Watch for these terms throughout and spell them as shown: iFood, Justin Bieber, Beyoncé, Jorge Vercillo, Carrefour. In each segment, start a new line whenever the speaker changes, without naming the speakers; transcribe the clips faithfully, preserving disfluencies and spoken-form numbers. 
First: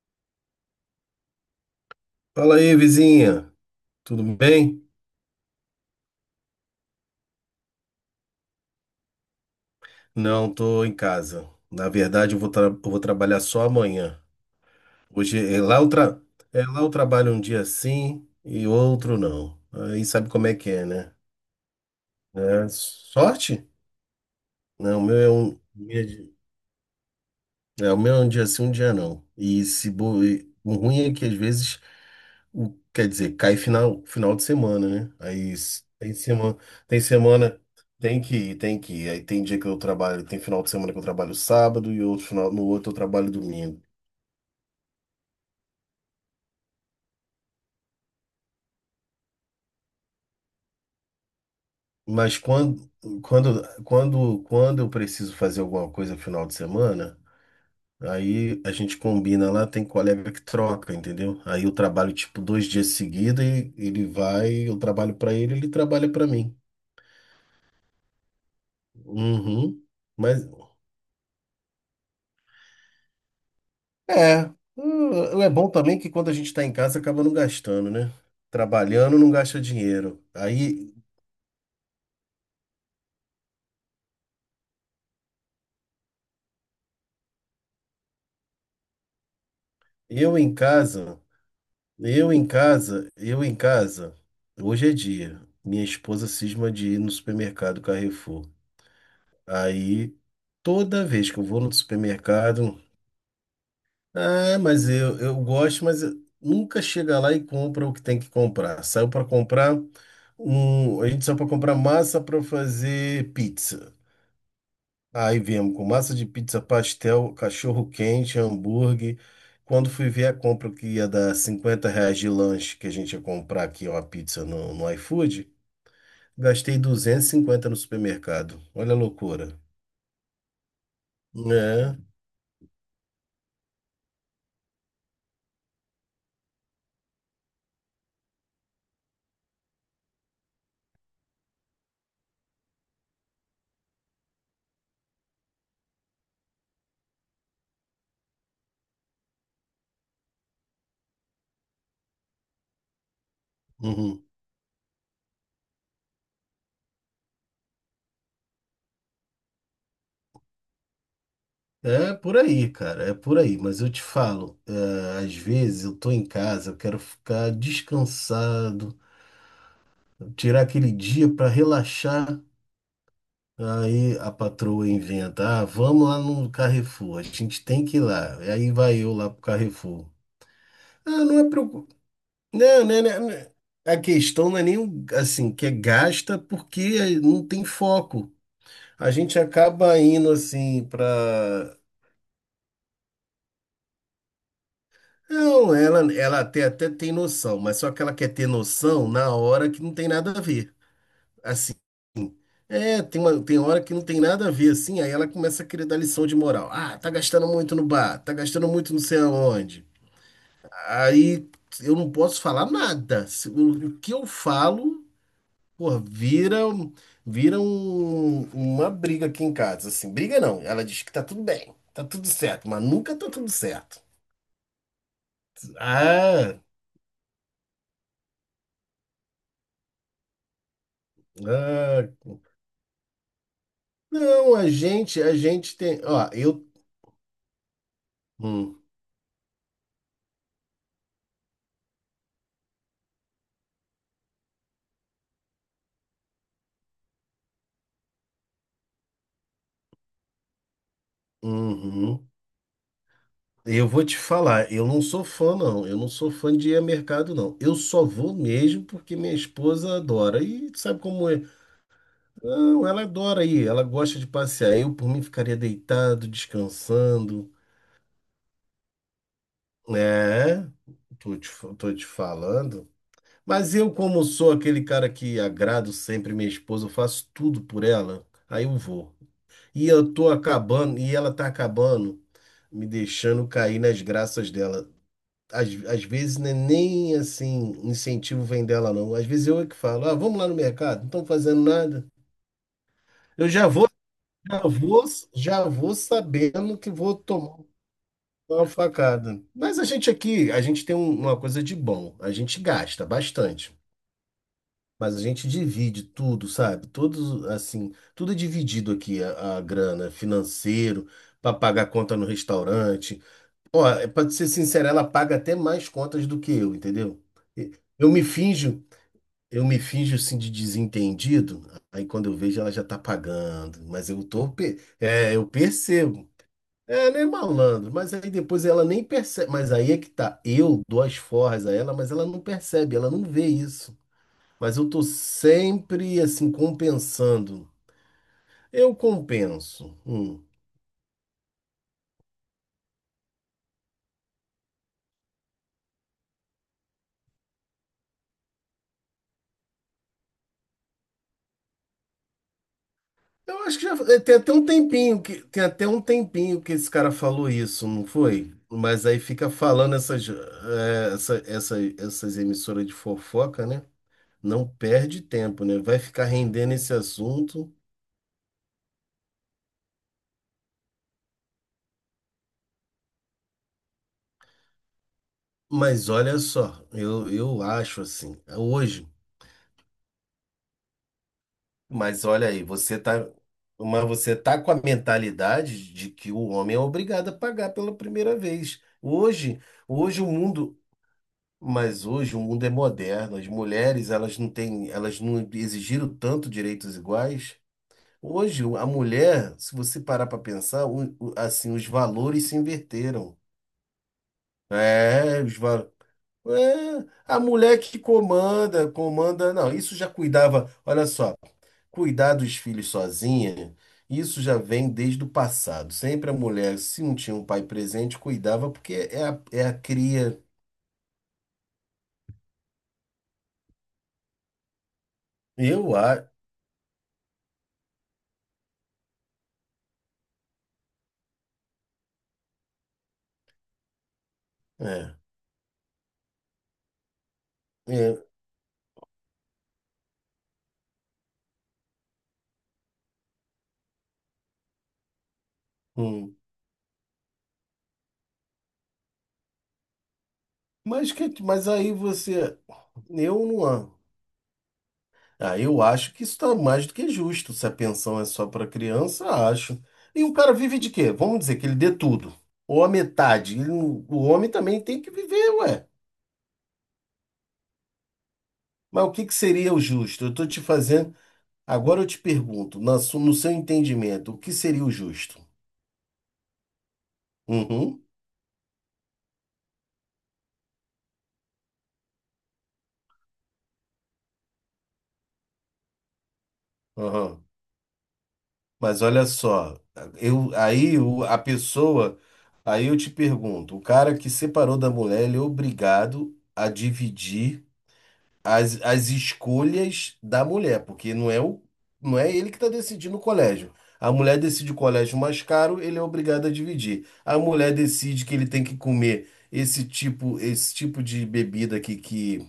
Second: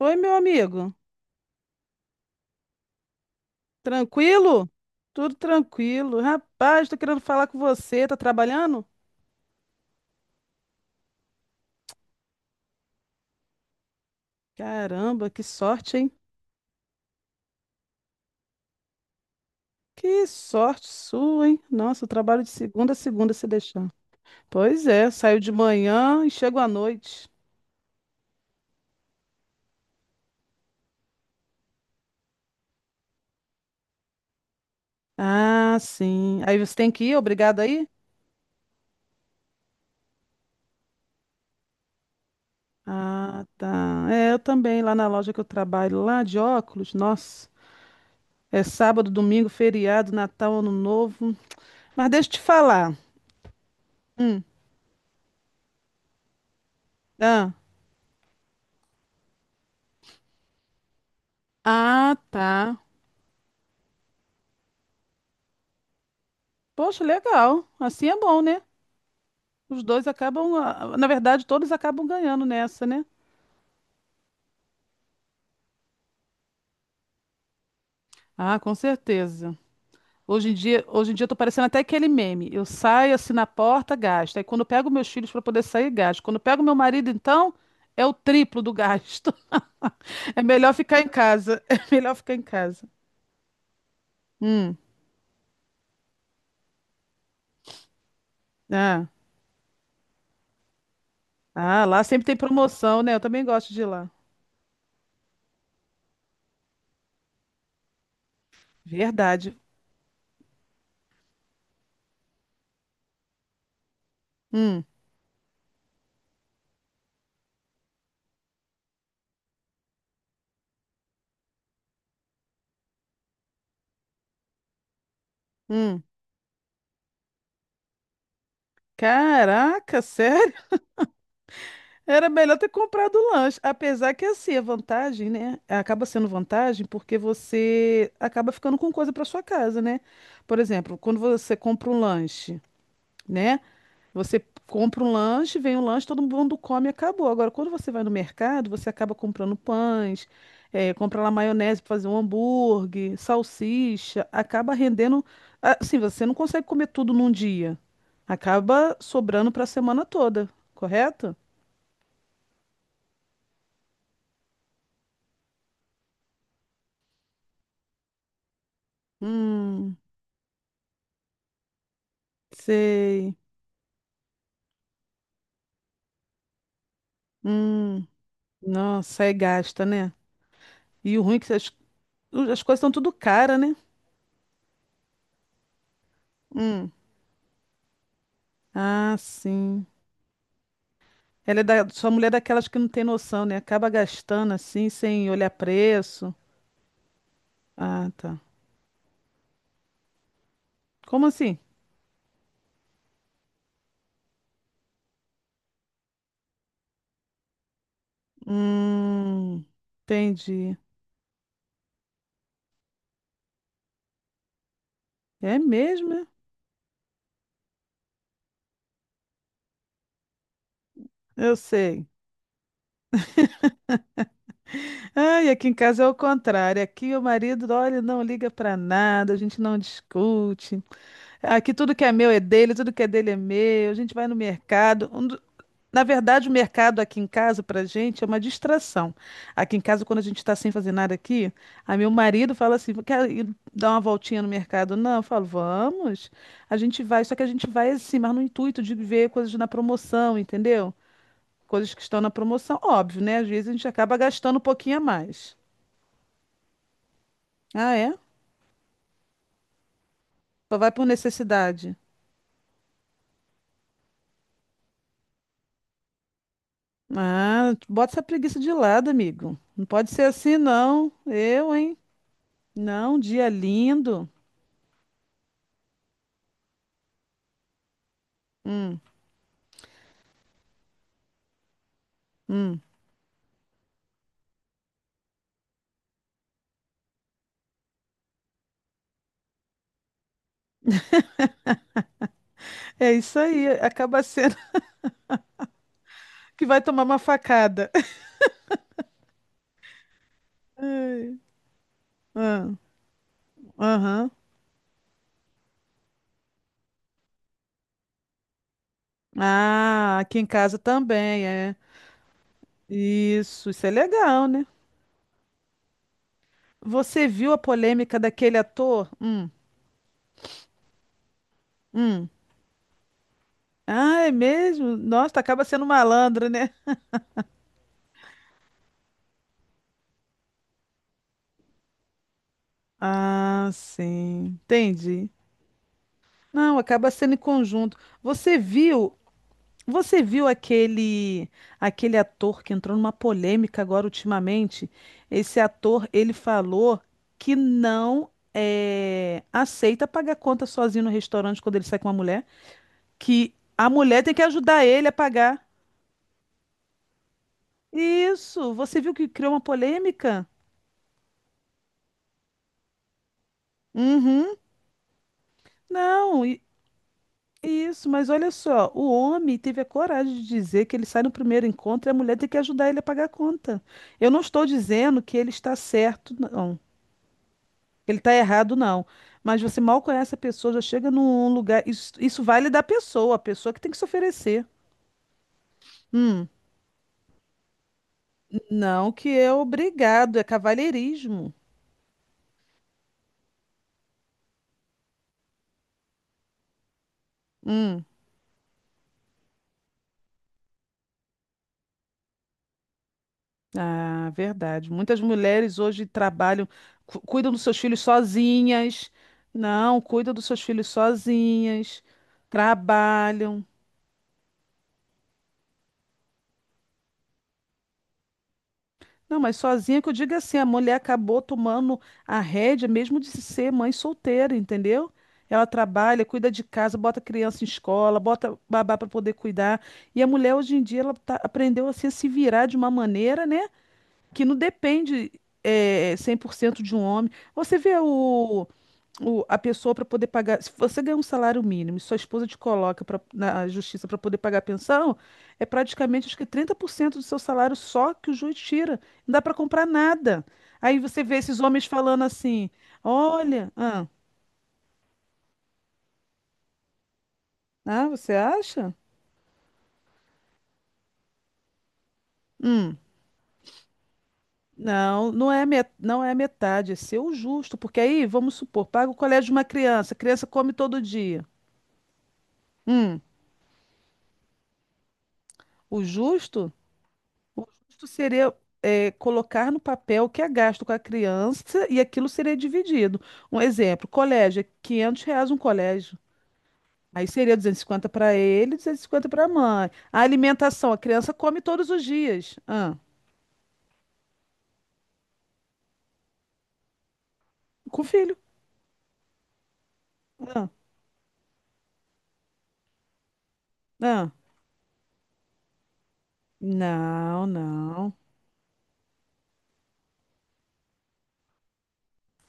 Oi, meu amigo.
Fala aí, vizinha. Tudo
Tranquilo?
bem?
Tudo tranquilo. Rapaz, tô querendo falar com você. Tá trabalhando?
Não, tô em casa. Na verdade, eu vou, tra- eu vou trabalhar só amanhã.
Caramba,
Hoje
que
é lá eu
sorte, hein?
tra- é lá eu trabalho um dia sim e outro não. Aí
Que
sabe como é que é,
sorte
né?
sua, hein? Nossa, eu trabalho de
É,
segunda a segunda se
sorte?
deixar. Pois
Não, o
é,
meu é
saio de
um, minha
manhã e
de-
chego à noite.
é, o meu é um dia sim, um dia não. E se bo... e o ruim é que às vezes o- quer dizer, cai final, final de semana, né? Aí
Ah,
s- tem
sim.
semana,
Aí você tem
tem
que ir, obrigado
semana,
aí?
tem que ir, tem que ir. Aí tem dia que eu trabalho, tem final de semana que eu trabalho sábado e outro final, no outro eu trabalho
Ah,
domingo.
tá. É, eu também, lá na loja que eu trabalho, lá de óculos, nossa. É sábado, domingo, feriado, Natal, Ano Novo. Mas deixa eu
Mas
te
quando,
falar.
quando, quando,
Hum.
quando eu preciso fazer alguma coisa final de semana,
Ah.
aí a gente combina lá, tem colega que troca, entendeu? Aí eu trabalho
Ah,
tipo dois
tá.
dias seguidos e ele vai, eu trabalho para ele, ele trabalha para mim.
Poxa, legal. Assim é bom, né? Os
Uhum.
dois
Mas,
acabam, ah, na verdade, todos acabam ganhando nessa, né?
é, hum, é bom também que quando a gente está em casa acaba não gastando, né?
Ah, com
Trabalhando não
certeza.
gasta dinheiro.
Hoje em dia,
Aí
hoje em dia eu tô parecendo até aquele meme. Eu saio assim na porta, gasto. Aí quando eu pego meus filhos para poder sair, gasto. Quando eu pego meu marido, então, é o triplo do gasto.
eu
É
em
melhor ficar em
casa,
casa. É melhor
eu
ficar em
em
casa.
casa, eu em casa
Hum.
Hoje é dia. Minha esposa cisma de ir no supermercado Carrefour.
Ah.
Aí toda vez que eu vou no
Ah, lá sempre tem
supermercado,
promoção, né? Eu também gosto de ir lá.
ah, mas eu, eu gosto, mas eu- nunca chega lá e compra o que tem que comprar. Saiu para
Verdade.
comprar um, a gente saiu para comprar massa para fazer pizza.
Hum.
Aí viemos com massa de pizza, pastel, cachorro quente, hambúrguer. Quando fui ver a compra que ia dar cinquenta reais de lanche, que a gente ia comprar aqui uma pizza no, no iFood,
Hum.
gastei duzentos e cinquenta no supermercado. Olha a loucura.
Caraca, sério?
É.
Era melhor ter comprado o lanche. Apesar que, assim, a vantagem, né? Acaba sendo vantagem porque você acaba ficando com coisa para sua casa, né? Por exemplo, quando você compra um lanche, né? Você compra um lanche, vem um lanche, todo mundo come e acabou. Agora, quando você vai no mercado, você acaba comprando pães, eh, compra lá maionese para fazer um hambúrguer,
Uhum.
salsicha, acaba rendendo. Assim, você não consegue comer tudo num dia. Acaba sobrando para a semana toda, correto?
É por aí, cara, é por aí. Mas eu te falo, é, às vezes eu tô em casa, eu quero ficar descansado,
Hum.
tirar aquele dia para relaxar.
Sei.
Aí a patroa inventa, ah, vamos lá no Carrefour, a gente tem que ir
Hum,
lá. E aí vai eu
nossa,
lá
aí
pro
gasta,
Carrefour.
né? E o
Ah,
ruim
não
é
é
que as,
preocup...
as coisas
Não,
são
né,
tudo
né, né.
cara, né?
A questão não é nem o- assim, que é gasta
Hum.
porque é, não tem foco. A
Ah,
gente
sim.
acaba indo assim
Ela é
pra.
da, sua mulher é daquelas que não tem noção, né? Acaba gastando assim, sem olhar
Não, ela,
preço.
ela até, até tem noção, mas só que
Ah,
ela quer
tá.
ter noção na hora que não tem nada a ver.
Como assim?
Assim, é, tem uma, tem hora que não tem nada a ver, assim, aí ela começa a querer dar lição de moral. Ah, tá gastando muito no bar, tá gastando muito não sei
Hum,
aonde.
entendi.
Aí eu não posso falar nada. Se- O, o que eu falo,
É
porra,
mesmo, é?
vira, um- vira um- uma briga aqui em casa, assim. Briga não, ela diz que tá tudo
Eu
bem, tá
sei.
tudo certo, mas nunca tá tudo certo.
Ai, aqui em casa é o
Ah,
contrário. Aqui o marido, olha, não liga pra nada, a gente não discute. Aqui tudo
ah.
que é meu é dele, tudo que é dele é meu. A gente vai no
Não, a
mercado.
gente, a gente tem,
Na
ó,
verdade, o
eu...
mercado aqui em casa, pra gente, é uma
Hum.
distração. Aqui em casa, quando a gente tá sem fazer nada aqui, aí meu marido fala assim, quer ir dar uma voltinha no mercado? Não, eu falo, vamos. A gente vai, só que a gente vai assim, mas no intuito de ver coisas na promoção, entendeu? Coisas que estão na
Uhum.
promoção, óbvio, né? Às vezes a gente
Eu vou
acaba
te
gastando um
falar, eu
pouquinho a
não sou fã,
mais.
não. Eu não sou fã de ir a mercado, não. Eu
Ah,
só
é?
vou mesmo porque minha esposa adora. E
Só vai
sabe
por
como é?
necessidade.
Não, ela adora ir, ela gosta de passear. Eu, por mim, ficaria deitado, descansando.
Ah, bota essa preguiça de lado, amigo. Não pode ser assim,
É,
não.
tô te,
Eu,
fa- tô
hein?
te falando.
Não, dia
Mas eu, como
lindo.
sou aquele cara que agrado sempre minha esposa, eu faço tudo por ela, aí eu
Hum,
vou. E eu tô acabando, e ela tá acabando,
hum.
me deixando cair nas graças dela. às, às vezes não é nem assim, incentivo vem dela, não. Às vezes eu é que falo, ah, vamos lá no mercado, não estão fazendo nada.
É isso
Eu já
aí,
vou,
acaba sendo
já vou, já vou
que
sabendo
vai
que
tomar
vou
uma
tomar
facada.
uma facada. Mas a gente aqui, a gente tem um- uma coisa de bom, a gente
Ah,
gasta bastante.
aham.
Mas a gente divide tudo, sabe? Todos, assim, tudo é dividido aqui, a, a grana,
Ah, aqui em casa
financeiro,
também,
para
é.
pagar conta no restaurante.
Isso, isso
Ó,
é
é, pra te
legal,
ser
né?
sincero, ela paga até mais contas do que eu, entendeu?
Você viu a
E- Eu
polêmica
me
daquele
finjo,
ator? Hum,
eu me finjo assim de desentendido, aí quando
hum.
eu vejo ela já tá pagando, mas eu
Ah, é
tô, pe-
mesmo?
é,
Nossa,
eu
acaba sendo
percebo.
malandro, né?
É, ela é malandro, mas aí depois ela nem percebe, mas aí é que tá, eu dou as forras a ela, mas ela não percebe, ela não vê
Ah,
isso.
sim,
Mas eu tô
entendi.
sempre assim
Não, acaba sendo em
compensando.
conjunto. Você
Eu
viu
compenso.
Você
Hum.
viu aquele aquele ator que entrou numa polêmica agora ultimamente? Esse ator, ele falou que não eh, aceita pagar conta sozinho no restaurante quando ele sai com uma mulher, que
Eu acho que
a
já, eh,
mulher tem
tem
que
até um
ajudar ele a
tempinho que tem
pagar.
até um tempinho que esse cara falou isso, não foi?
Isso, você
Mas
viu
aí
que
fica
criou uma
falando essas
polêmica?
eh, essa, essa- essas emissoras de fofoca, né?
Uhum.
Não perde tempo, né? Vai ficar
Não, i-
rendendo esse assunto.
Isso, mas olha só, o homem teve a coragem de dizer que ele sai no primeiro encontro e a mulher tem que ajudar ele a pagar a conta. Eu não estou dizendo que ele está
Mas
certo,
olha
não.
só, eu, eu acho
Ele tá
assim, é
errado, não.
hoje,
Mas você mal conhece a pessoa, já chega num lugar. Isso,
mas
isso
olha aí,
vale da
você tá,
pessoa, a pessoa que tem que se
mas você tá
oferecer.
com a mentalidade de que
Hum,
o homem é obrigado a pagar pela primeira vez.
não que é
Hoje, hoje o
obrigado, é
mundo
cavalheirismo.
Mas hoje o mundo é moderno, as mulheres elas não têm, elas não exigiram tanto direitos iguais.
Hum,
Hoje a mulher, se você parar para pensar, o- o- assim os valores se inverteram.
ah, verdade. Muitas
É, os
mulheres
va-
hoje trabalham,
é,
cu-
a
cuidam dos seus
mulher que
filhos
comanda,
sozinhas.
comanda, não, isso
Não,
já
cuidam dos seus
cuidava,
filhos
olha só,
sozinhas,
cuidar dos filhos
trabalham.
sozinha, isso já vem desde o passado. Sempre a mulher, se não tinha um pai presente, cuidava porque é
Não,
a,
mas
é a
sozinha que eu digo é
cria.
assim, a mulher acabou tomando a rédea mesmo de ser mãe solteira, entendeu? Ela
Eu
trabalha,
acho.
cuida de casa, bota criança em escola, bota babá para poder cuidar. E a mulher hoje em dia ela tá- aprendeu assim, a se virar de uma maneira, né? Que não
É,
depende é, cem por cento de um homem. Você vê
é.
o, o- a pessoa para poder pagar. Se você ganha um salário mínimo e sua esposa te coloca pra- na justiça para poder pagar a pensão, é praticamente acho
Hum.
que trinta por cento do seu salário só que o juiz tira. Não dá para comprar nada. Aí
Mas,
você vê
que,
esses
mas
homens
aí
falando
você.
assim:
Eu não.
olha,
a-
ah,
Ah, eu acho que isso está mais do que justo. Se a
ah,
pensão é
você
só para
acha?
criança, acho. E o cara vive de quê? Vamos dizer que ele dê tudo. Ou a
Hum.
metade. Ele não- o homem também tem que
Não, não
viver,
é,
ué.
met- não é metade, é seu justo, porque aí, vamos supor,
Mas
paga
o
o
que, que
colégio de uma
seria o
criança, a
justo? Eu
criança
estou te
come todo
fazendo.
dia.
Agora eu te pergunto, na su-
Hum,
no seu entendimento, o que seria o justo?
O justo, o
Uhum.
justo seria é, colocar no papel o que é gasto com a criança e aquilo seria dividido. Um exemplo, colégio, é quinhentos reais um colégio. Aí
Aham.
seria duzentos e cinquenta para ele,
Mas olha
duzentos e cinquenta para a
só,
mãe. A
eu,
alimentação, a
aí o-
criança
a
come todos os
pessoa,
dias.
aí
Ah,
eu te pergunto, o cara que separou da mulher, ele é obrigado a dividir
com o filho.
as, as escolhas da
Ah,
mulher, porque não é o, não é ele que está decidindo o colégio. A
ah.
mulher decide o colégio mais caro, ele é obrigado a dividir. A
Não,
mulher
não.
decide que ele tem que comer esse tipo, esse tipo de bebida aqui que,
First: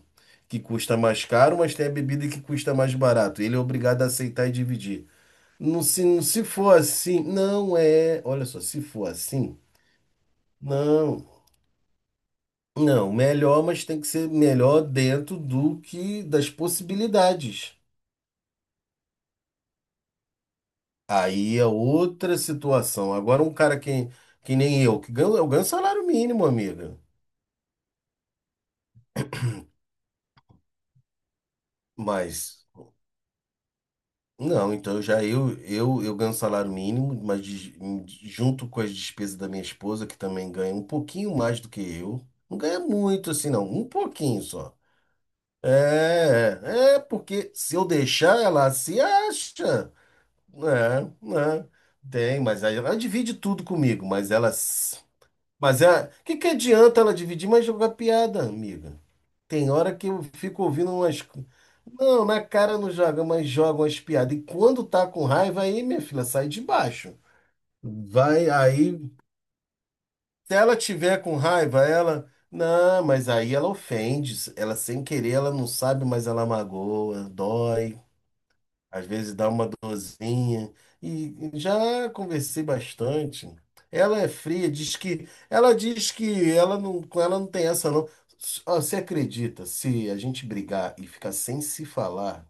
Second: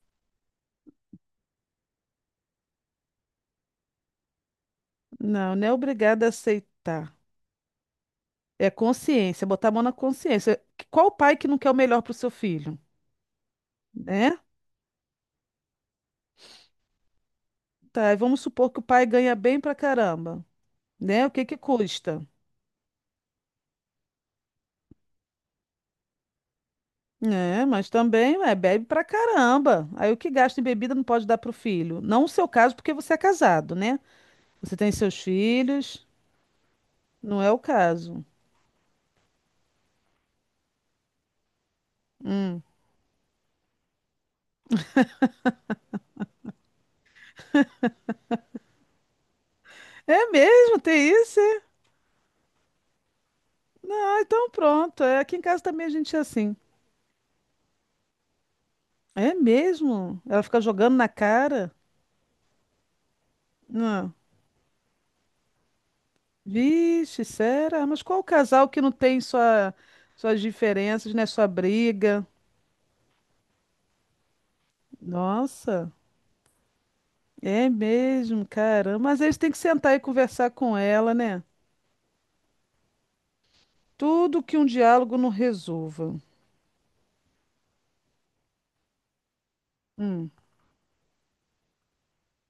que custa mais caro, mas tem a bebida que custa mais barato. Ele é obrigado a aceitar e dividir.
Não, não é
Não, se, não-
obrigada a
se for
aceitar.
assim, não é. Olha só,
É
se for
consciência,
assim,
botar a mão na consciência. Que- Qual o pai
não.
que não quer o melhor para o seu filho,
Não, melhor, mas tem que ser
né?
melhor dentro do que das possibilidades.
Tá, e vamos supor que o pai ganha bem pra caramba. Né? O que que
Aí é
custa?
outra situação. Agora, um cara que, que nem eu, que ganha, eu ganho salário mínimo, amiga.
É, mas também é, bebe pra caramba. Aí o que gasta em bebida não pode dar pro filho. Não o seu
Mas,
caso, porque você é casado, né?
não,
Você tem
então
seus
já eu, eu,
filhos,
eu ganho salário mínimo,
não
mas
é o
de-
caso.
junto com as despesas da minha esposa, que também ganha um pouquinho mais do que eu. Não
Hum.
ganha muito assim, não, um pouquinho só. É, é porque se eu deixar ela se acha,
É mesmo,
né,
tem isso? É?
né, tem, mas aí ela divide tudo comigo,
Ah,
mas
então
ela, s-
pronto. É, aqui em casa
mas
também a
é,
gente é
que que
assim.
adianta ela dividir, mas jogar piada, amiga?
É
Tem hora que
mesmo?
eu
Ela fica
fico ouvindo
jogando na
umas, co-
cara?
não, na cara não joga, mas joga umas
Não.
piadas, e quando tá com raiva, aí minha filha sai de baixo,
Vixe, será? Mas qual
vai,
casal que não
aí,
tem sua, suas
se ela
diferenças,
tiver
né?
com
Sua
raiva,
briga?
ela, não, mas aí ela ofende, ela sem querer, ela não
Nossa.
sabe, mas ela magoa,
É
dói.
mesmo, caramba.
Às
Mas
vezes
eles têm
dá
que
uma
sentar e conversar
dorzinha.
com ela,
E
né?
já conversei bastante. Ela é
Tudo que um
fria, diz
diálogo
que
não
ela diz
resolva.
que ela não, com ela não tem essa não. S- ó, você acredita, se a
Hum.
gente brigar e ficar sem se falar,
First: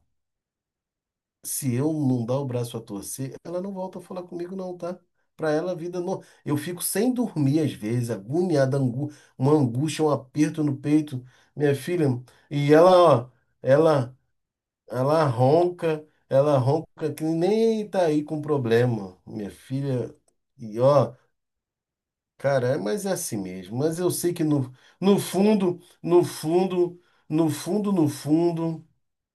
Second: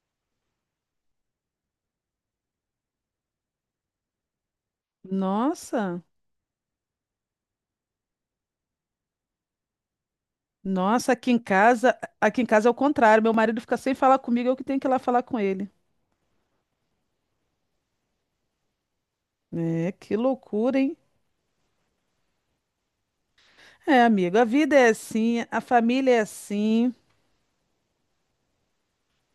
se eu não dar o braço a torcer, ela não volta a falar comigo não, tá? Pra ela a vida
Nossa,
não. Eu fico sem dormir às vezes, agoniada, angu... uma angústia, um aperto no
nossa,
peito,
aqui em
minha
casa,
filha.
aqui em casa é o
E ela,
contrário.
ó,
Meu marido fica sem
ela
falar comigo, eu que tenho que ir lá falar
ela
com ele.
ronca, ela ronca que nem tá aí com problema, minha
É,
filha.
que
E
loucura, hein?
ó, cara, é- mas é assim mesmo. Mas
É,
eu sei
amigo, a
que no,
vida é
no
assim, a
fundo,
família é
no
assim.
fundo, no fundo, no fundo,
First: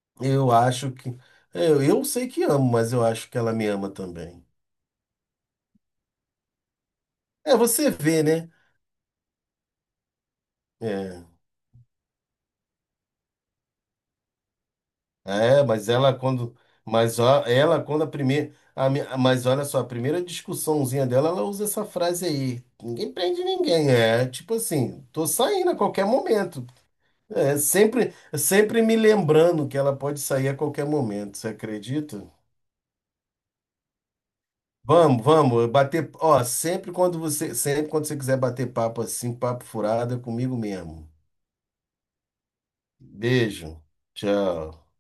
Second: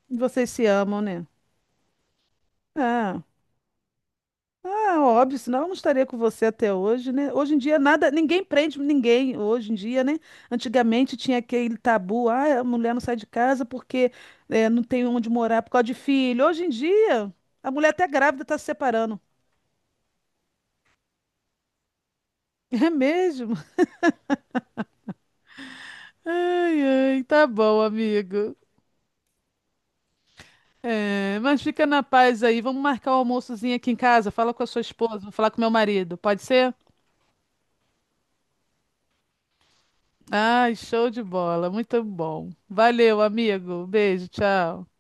Vocês
eu
se
acho
amam,
que.
né?
Eu, eu sei que amo, mas eu
Ah.
acho que ela me ama também.
Ah, óbvio, senão eu não estaria com você até hoje, né? Hoje
É,
em dia
você
nada,
vê,
ninguém
né?
prende ninguém hoje em dia, né? Antigamente
É.
tinha aquele tabu, ah, a mulher não sai de casa porque eh, não tem onde morar
É,
por causa
mas
de
ela
filho.
quando,
Hoje em
mas
dia,
ó,
a
ela
mulher
quando
até
a
grávida
primeira,
está se
a mi-
separando.
mas olha só, a primeira discussãozinha dela, ela usa essa frase aí.
É
Ninguém prende
mesmo?
ninguém, é tipo assim, tô saindo a qualquer momento.
Ai, ai, tá
É
bom,
sempre,
amigo.
sempre me lembrando que ela pode sair a qualquer momento,
É,
você
mas fica na
acredita?
paz aí. Vamos marcar o almoçozinho aqui em casa. Fala com a sua esposa,
Vamos,
vou falar com
vamos,
meu
bater,
marido. Pode
ó,
ser?
sempre quando você, sempre quando você quiser bater papo assim, papo furado, é comigo
Ai, show
mesmo.
de bola, muito bom. Valeu,
Beijo.
amigo. Beijo, tchau.
Tchau.